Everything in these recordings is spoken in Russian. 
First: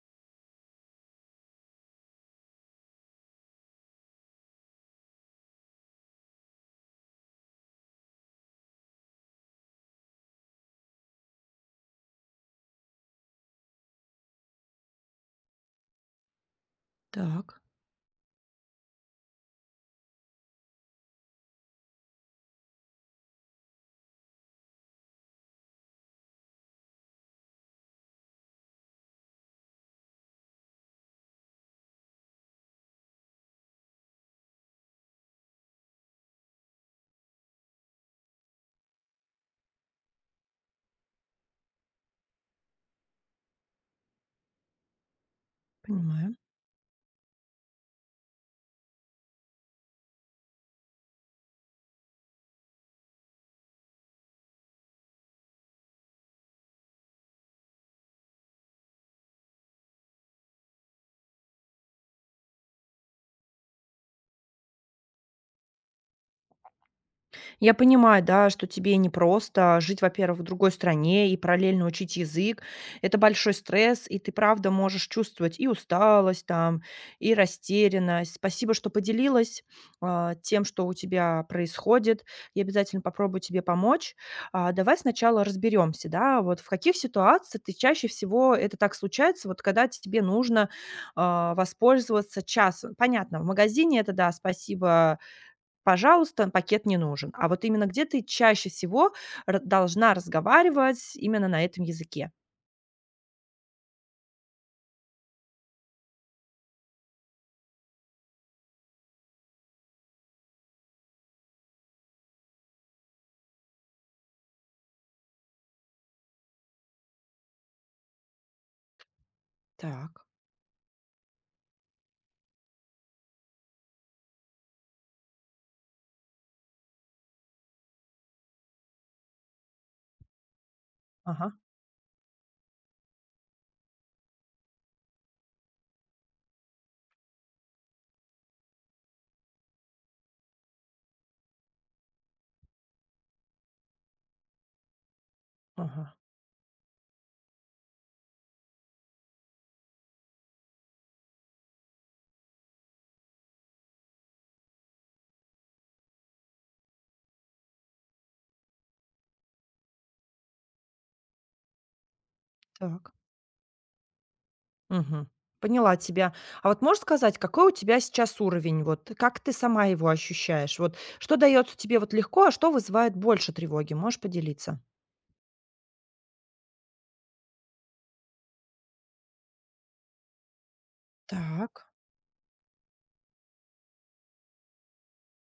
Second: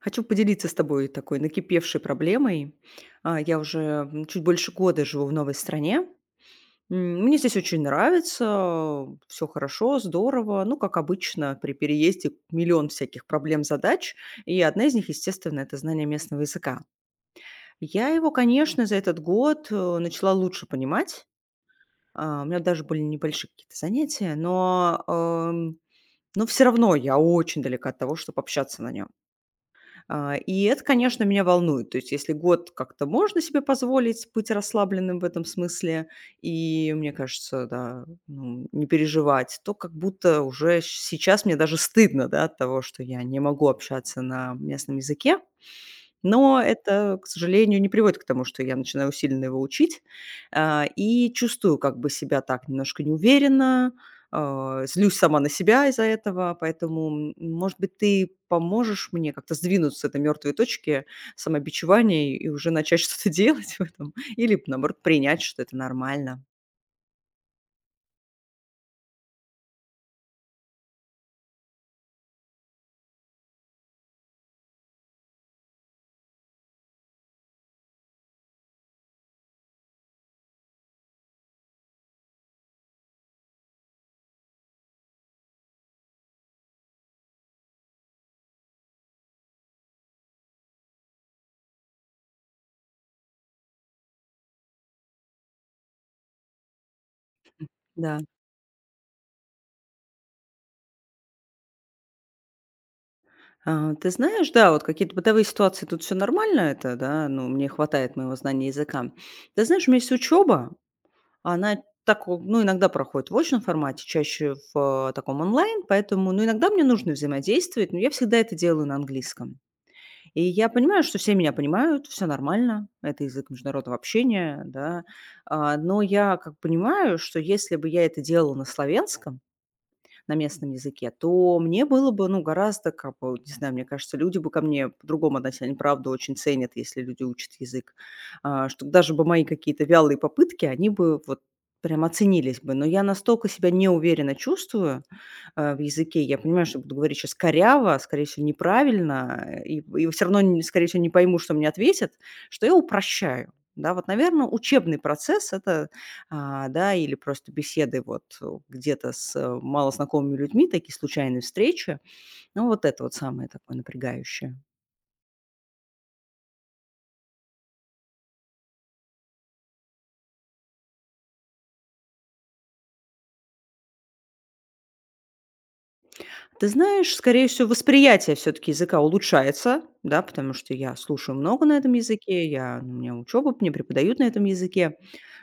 Хочу поделиться с тобой такой накипевшей проблемой. Я уже чуть больше года живу в новой стране. Мне здесь очень нравится, все хорошо, здорово. Ну, как обычно, при переезде миллион всяких проблем, задач, и одна из них, естественно, это знание местного языка. Так, Я его, конечно, за этот год, начала лучше понимать. У меня даже были небольшие какие-то занятия, но все равно я очень далека от того, чтобы общаться на нем. И это, конечно, меня волнует. То есть если год как-то можно себе позволить быть расслабленным в этом смысле и, мне кажется, да, ну, не переживать, то как будто уже сейчас мне даже стыдно, да, от того, что я не могу общаться на местном языке. понимаю. Но это, к сожалению, не приводит к тому, что я начинаю усиленно его учить, и чувствую как бы себя так немножко неуверенно, злюсь сама на себя из-за этого. Поэтому, может быть, ты поможешь мне как-то сдвинуться с этой мертвой точки самобичевания и уже начать что-то делать в этом или, наоборот, принять, что это нормально. Я понимаю, да, что тебе непросто жить, во-первых, в другой стране и параллельно учить язык. Это большой стресс, и ты, правда, можешь чувствовать и усталость там, и растерянность. Спасибо, что поделилась, тем, что у тебя происходит. Я обязательно попробую тебе помочь. Давай сначала разберемся, да, вот в каких ситуациях ты чаще всего это так случается, вот когда тебе нужно воспользоваться часом. Понятно, в магазине это, да, спасибо, пожалуйста, пакет не нужен. А вот именно где Да. ты чаще всего р должна разговаривать именно на этом языке? Ты знаешь, да, вот какие-то бытовые ситуации, тут все нормально это, да, ну, мне хватает моего знания языка. Ты знаешь, у меня есть учеба. Она так, о ну, иногда проходит в очном формате, чаще в таком онлайн, поэтому, ну, иногда мне нужно взаимодействовать, но я всегда это делаю на английском. Так. И я понимаю, что все меня понимают, все нормально, это язык международного общения, да. Но я как понимаю, что если бы я это делала на славянском, на местном языке, Ага, то мне было бы, ну, гораздо, как бы, вот не знаю, мне кажется, люди бы ко мне по-другому относились. Они, правда, очень ценят, если люди учат язык. Что даже бы мои какие-то вялые попытки, они бы вот прям оценились бы. Но я настолько себя неуверенно чувствую в ага. языке. Я понимаю, что буду говорить сейчас коряво, а, скорее всего, неправильно, и, все равно, скорее всего, не пойму, что мне ответят, что я упрощаю. Да, вот, наверное, учебный процесс– это да, или просто беседы вот, где-то с, малознакомыми людьми, такие случайные встречи. Ну, вот это Так. вот самое такое напрягающее. Мгм. Поняла тебя. А вот можешь сказать, какой у тебя сейчас уровень? Вот как ты сама его ощущаешь? Вот что дается тебе вот легко, а что вызывает больше тревоги? Можешь поделиться? Ты знаешь, скорее всего, восприятие все таки языка улучшается, да, потому что я слушаю много на Так. этом языке, я у меня учёба, мне преподают на этом языке.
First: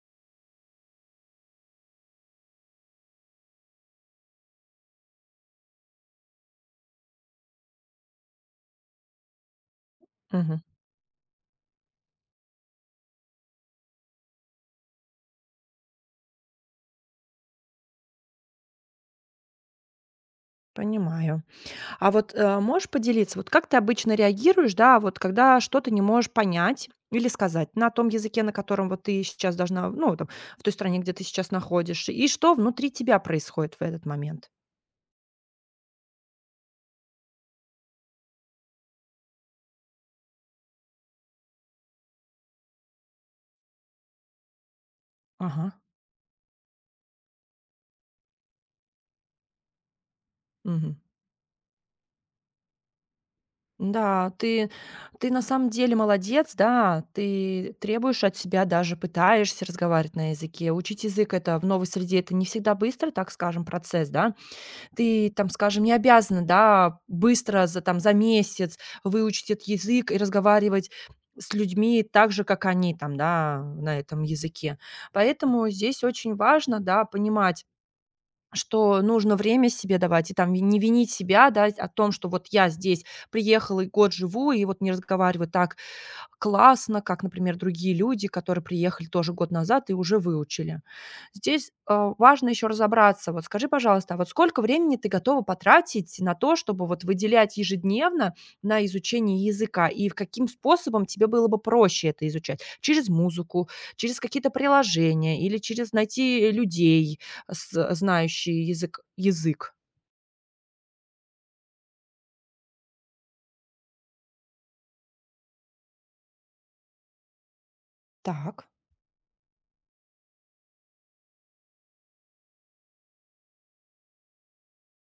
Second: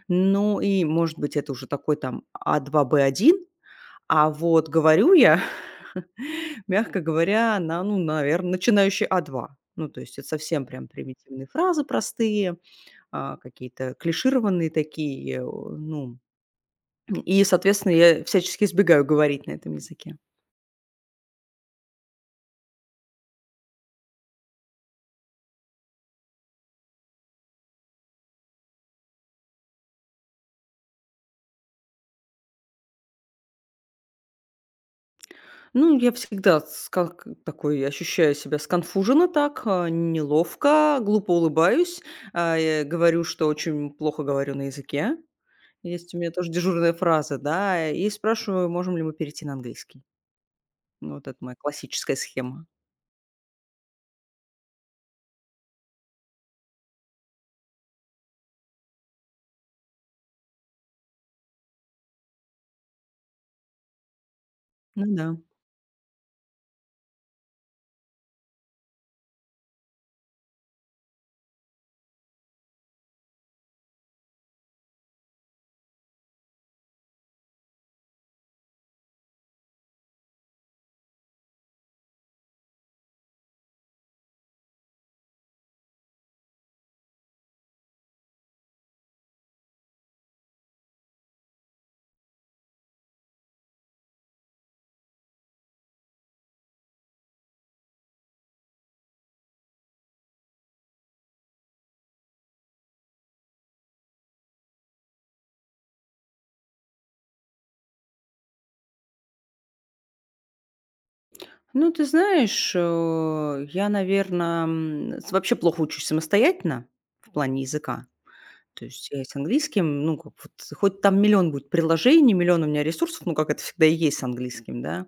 Ну и, может быть, это уже такой там а два б один, а вот говорю я, мягко говоря, на, ну, наверное, начинающий а два. Ну, то есть это Мгм. совсем прям примитивные фразы простые. Какие-то клишированные такие, ну, и, соответственно, я всячески избегаю говорить на этом языке. Понимаю. А вот, можешь поделиться, вот как ты обычно реагируешь, да, вот когда что-то не можешь понять или сказать на том языке, на котором вот ты сейчас должна, ну, там, в той стране, где ты сейчас находишься, и что внутри тебя происходит в этот момент? Ну, я всегда с как такой ощущаю себя сконфуженно так, неловко, глупо улыбаюсь, говорю, что очень плохо говорю на языке. Ага. Есть у меня тоже дежурная фраза, да, и спрашиваю, можем ли мы перейти на английский. Мгм. Ну, вот это моя классическая схема. Да, ты на самом деле молодец, да, ты требуешь от себя, даже пытаешься разговаривать на языке. Учить язык это в новой среде, это не всегда быстро, так скажем, процесс, да, Ну ты да. там, скажем, не обязана, да, быстро за там за месяц выучить этот язык и разговаривать с людьми так же, как они там, да, на этом языке. Поэтому здесь очень важно, да, понимать, что нужно время себе давать и там не винить себя, да, о том, что вот я здесь приехала и год живу и вот не разговариваю так, классно, как, например, другие люди, которые приехали тоже год назад и уже выучили. Здесь, важно еще разобраться. Вот скажи, пожалуйста, а вот сколько времени ты готова потратить на то, чтобы вот выделять ежедневно на изучение языка? И в каким способом тебе было бы проще это изучать? Через музыку, через какие-то приложения или через найти людей, с знающие язык? Ну, ты знаешь, я, наверное, вообще плохо учусь самостоятельно в плане языка. Так. То есть я и с английским, ну, как вот хоть там миллион будет приложений, миллион у меня ресурсов, ну, как это всегда и есть с английским, да,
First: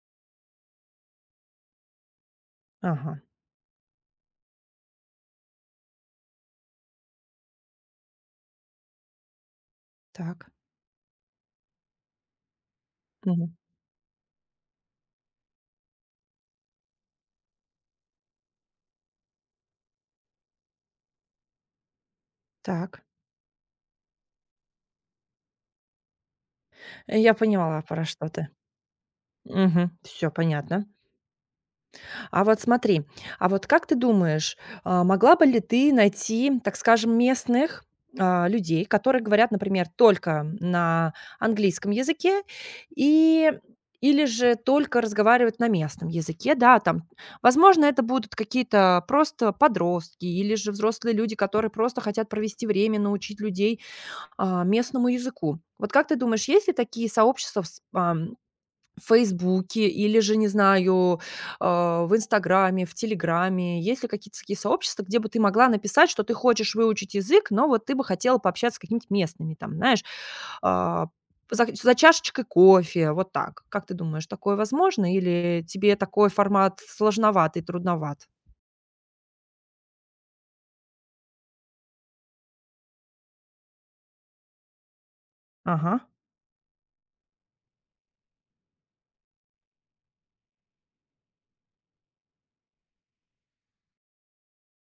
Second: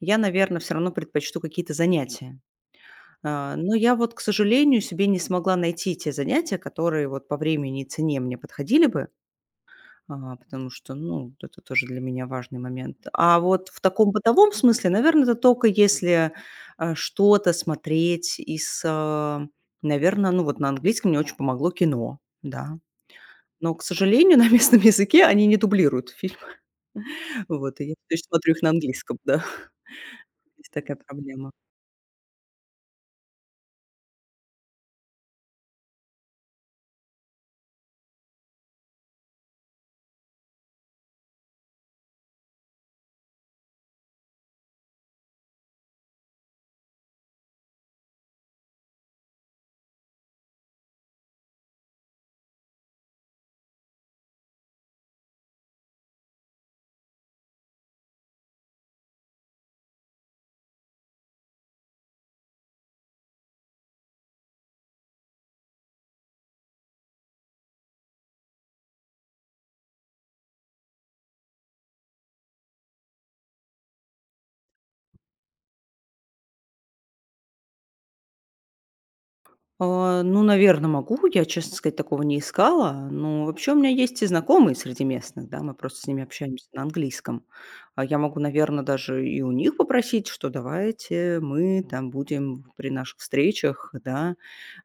я, наверное, все равно предпочту какие-то занятия. Ага, Но я вот, к сожалению, себе не смогла найти те занятия, которые вот по времени и цене мне подходили бы, так. потому что, ну, это тоже для меня важный момент. А Мгм. вот в таком бытовом смысле, наверное, это только если, что-то смотреть из, наверное, ну, вот на английском мне очень помогло кино, да. Так. Но, к сожалению, на местном языке они не дублируют фильмы. Я Вот, поняла, и я про теперь что ты. смотрю их на английском, да. Мгм. Всё Есть понятно. такая проблема. А вот смотри, а вот как ты думаешь, могла бы ли ты найти, так скажем, местных, людей, которые говорят, например, только на английском языке и или же только разговаривают на местном языке, да, там. Возможно, это будут какие-то просто подростки или же взрослые люди, которые просто хотят провести время, научить людей, местному языку. Вот как ты думаешь, есть ли такие сообщества а в "Фейсбуке" или же, не знаю, в "Инстаграме", в "Телеграме"? Есть ли какие-то такие сообщества, где бы ты могла написать, что ты хочешь выучить язык, но вот ты бы хотела пообщаться с какими то местными, там, знаешь, а, за чашечкой кофе, вот так? Как ты думаешь, такое возможно или тебе такой формат сложноватый, трудноват? Ну, наверное, могу. Я, честно сказать, такого не искала. Но вообще у меня есть и знакомые среди местных, да, мы Ага, просто с ними общаемся на английском. А я могу, наверное, даже и у них попросить, что давайте мы там будем при наших встречах, да,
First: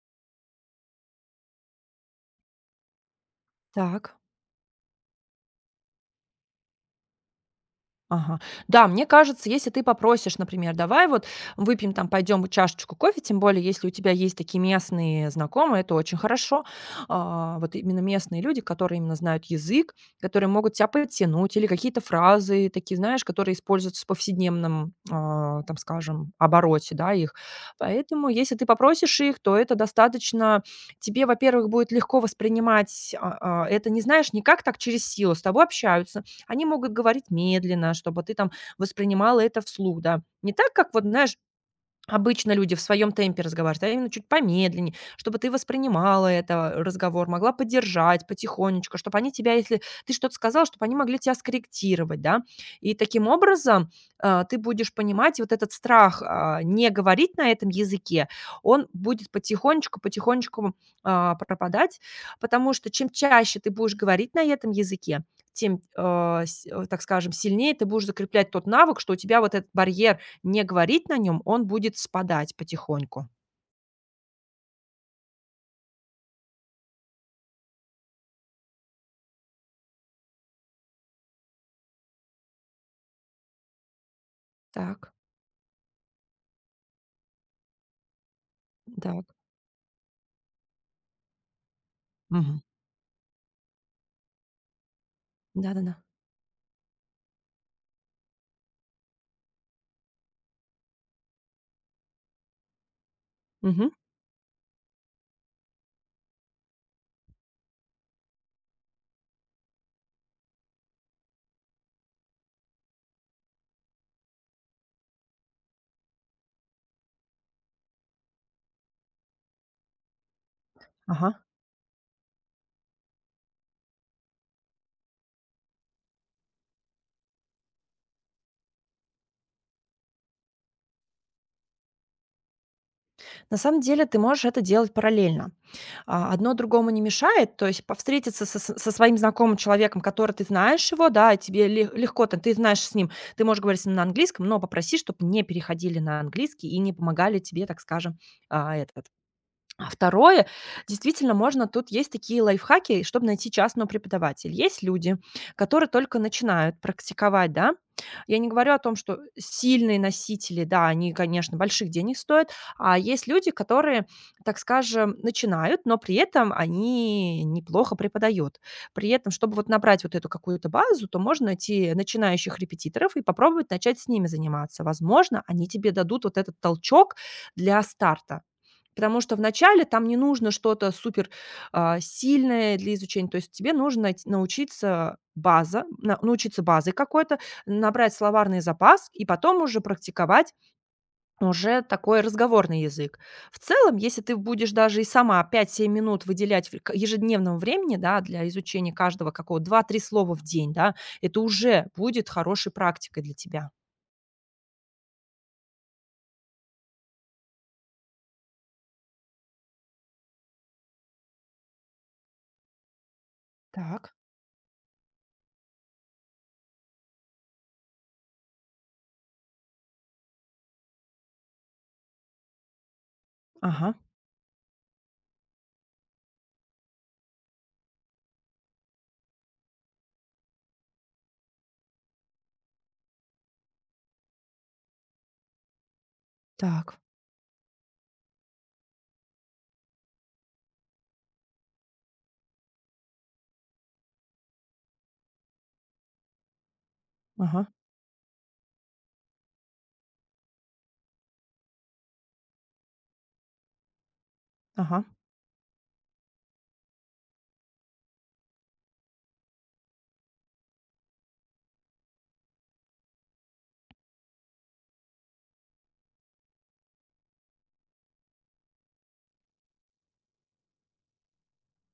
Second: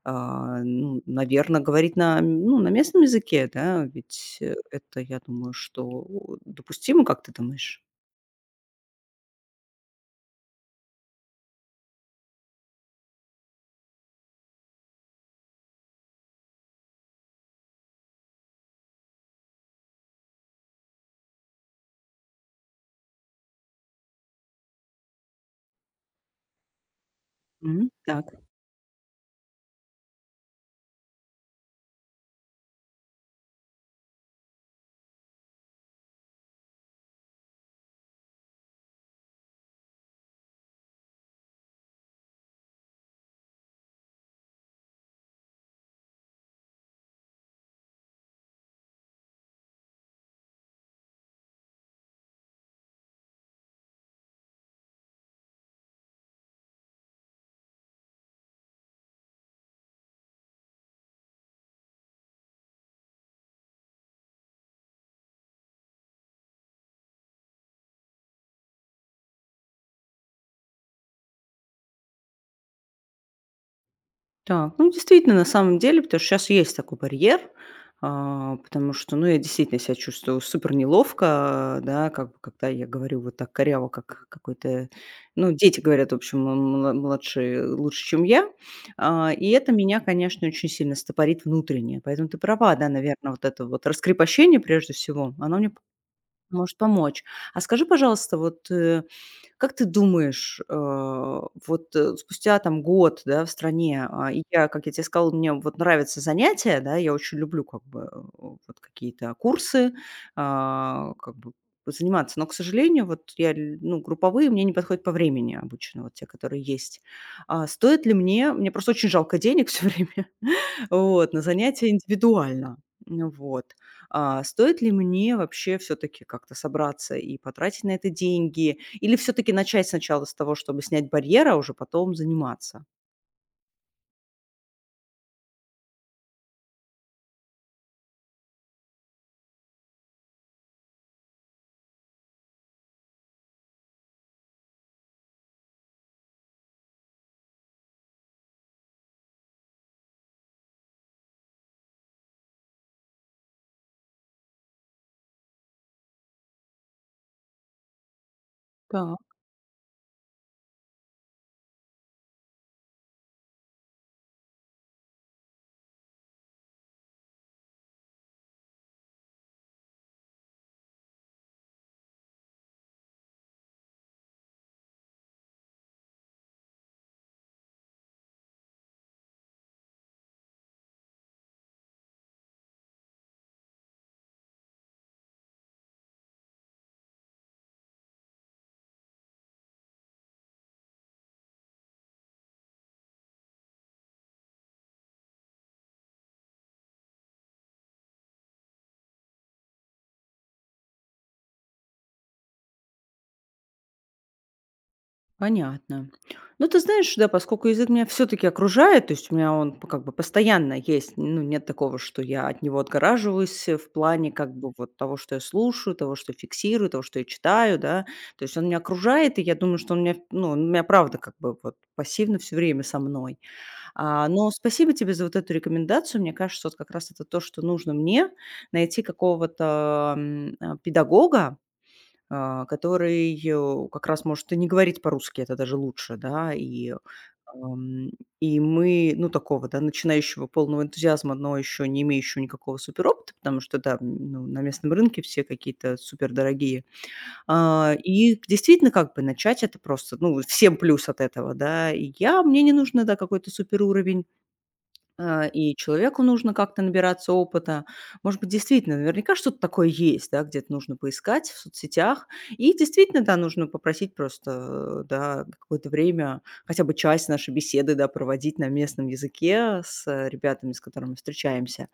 наверное, говорить на местном языке, да, так. ведь, это, я думаю, что допустимо, как ты думаешь? Ага. Да, мне кажется, если ты попросишь, например, давай вот выпьем там, пойдем вот чашечку кофе, тем более, если у тебя есть такие местные знакомые, это очень хорошо. Вот именно местные люди, которые именно знают язык, которые могут тебя подтянуть или какие-то фразы такие, знаешь, которые используются в повседневном, там, скажем, обороте, да, их. Мгм. Так. Поэтому, если ты попросишь их, то это достаточно тебе, во-первых, будет легко воспринимать, это, не знаешь, не как так через силу, с тобой общаются, они могут говорить медленно, чтобы ты там воспринимала это вслух, да. Не так, как вот, знаешь, обычно люди в своем темпе разговаривают, а именно чуть помедленнее, чтобы ты воспринимала это, разговор, могла поддержать потихонечку, чтобы они тебя, если ты что-то сказала, чтобы они могли тебя скорректировать, да. И таким образом, ты будешь понимать, и вот этот страх, не говорить на этом языке, он будет потихонечку, потихонечку, пропадать, потому что чем чаще ты будешь говорить на этом языке, тем, так скажем, сильнее ты будешь закреплять тот навык, что у тебя вот этот барьер не говорить на нем, он будет спадать потихоньку. Так, ну, действительно, на самом деле, потому что сейчас есть такой барьер, потому что, ну, я действительно себя чувствую супер неловко, да, как бы, когда я говорю вот так коряво, как какой-то, Так, ну, дети говорят, в общем, младшие лучше, чем я. так. И это меня, конечно, очень сильно стопорит внутренне. Поэтому ты Мгм. права, да, наверное, вот это вот раскрепощение, прежде всего, оно мне Да-да-да. может помочь. Скажи, пожалуйста, вот, как ты думаешь, вот, спустя там год, да, в Мгм. стране, и я, как я тебе сказала, мне вот нравятся занятия, да, я очень люблю как бы, вот какие-то курсы, как бы заниматься. Но, к сожалению, вот я, ну, групповые мне не подходят по времени обычно, вот те, которые есть. А стоит ли мне просто очень жалко денег все время, Ага. вот, на занятия индивидуально. Ну, вот. А стоит ли мне вообще все-таки как-то собраться и потратить на это деньги, или все таки начать сначала с того, чтобы снять барьер, а уже потом заниматься? На самом деле ты можешь это делать параллельно. Одно другому не мешает, то есть повстретиться со своим знакомым человеком, который ты знаешь его, да, и тебе легко, там, ты знаешь с ним, ты можешь говорить с ним на английском, но попроси, чтобы не переходили на английский и не помогали тебе, так скажем, а, этот а второе, действительно, можно тут есть такие лайфхаки, чтобы найти частного преподавателя. Есть люди, которые только начинают практиковать, да. Я не говорю о том, что Так. сильные носители, да, они, конечно, больших денег стоят, а есть люди, которые, так скажем, начинают, но при этом они неплохо преподают. При этом, чтобы вот набрать вот эту какую-то базу, то можно найти начинающих репетиторов и попробовать начать с ними заниматься. Возможно, они тебе дадут вот этот толчок для старта. Потому что вначале там не нужно что-то супер, сильное для изучения. То есть тебе нужно найти научиться база на научиться базой какой-то, набрать словарный запас и потом уже практиковать уже такой разговорный язык. В целом, если ты будешь даже и сама 5-7 минут выделять в к ежедневного времени, да, для изучения каждого какого два-три слова в день, да, это уже будет хорошей практикой для тебя. Понятно. Ну, ты знаешь, да, поскольку язык меня все таки окружает, то есть у меня он п как бы постоянно есть, ну, нет такого, что я от него отгораживаюсь, в Так. плане как бы вот того, что я слушаю, того, что фиксирую, того, что я читаю, да. То есть он меня окружает, и я думаю, что он меня, ну, он меня правда как бы вот пассивно все время со мной. Ага, Но спасибо тебе за вот эту рекомендацию. Мне кажется, вот как раз это то, что нужно найти какого-то, педагога, который, как раз может и не говорить по-русски, это даже лучше, да. Так, ам, и мы, ну, такого, да, начинающего, полного энтузиазма, но еще не имеющего никакого суперопыта, потому что, да, ну, на местном рынке все какие-то супердорогие. ага, И действительно, как бы начать это просто, ну, всем плюс от этого, да. И я мне не нужно, да, какой-то суперуровень. ага, И человеку нужно как-то набираться опыта. Может быть, действительно, наверняка что-то такое есть, да, где-то нужно поискать в соцсетях. И действительно, да, нужно попросить просто, да, какое-то время, хотя бы часть нашей беседы, да, проводить на местном языке с ребятами, с которыми встречаемся.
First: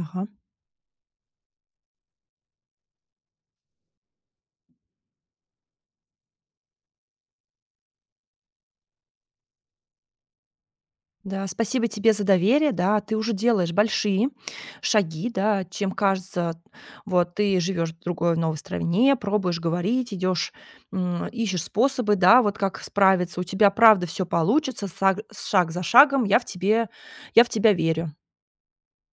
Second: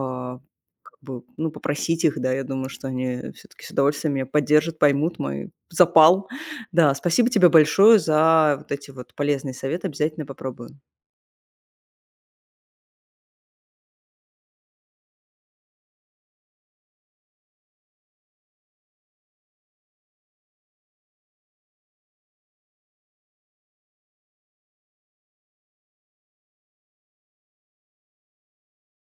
ага. Как бы, ну, попросить их, да, я думаю, что они все-таки с удовольствием меня поддержат, поймут мой запал. Да, спасибо тебе большое за вот эти вот полезные советы, обязательно попробую. Да, спасибо тебе за доверие, да, ты уже делаешь большие шаги, да, чем кажется, вот ты живешь в другой, в новой стране, пробуешь говорить, идешь, ищешь способы, да, вот как справиться. У тебя правда все получится, шаг за шагом, я в тебе, я в тебя верю.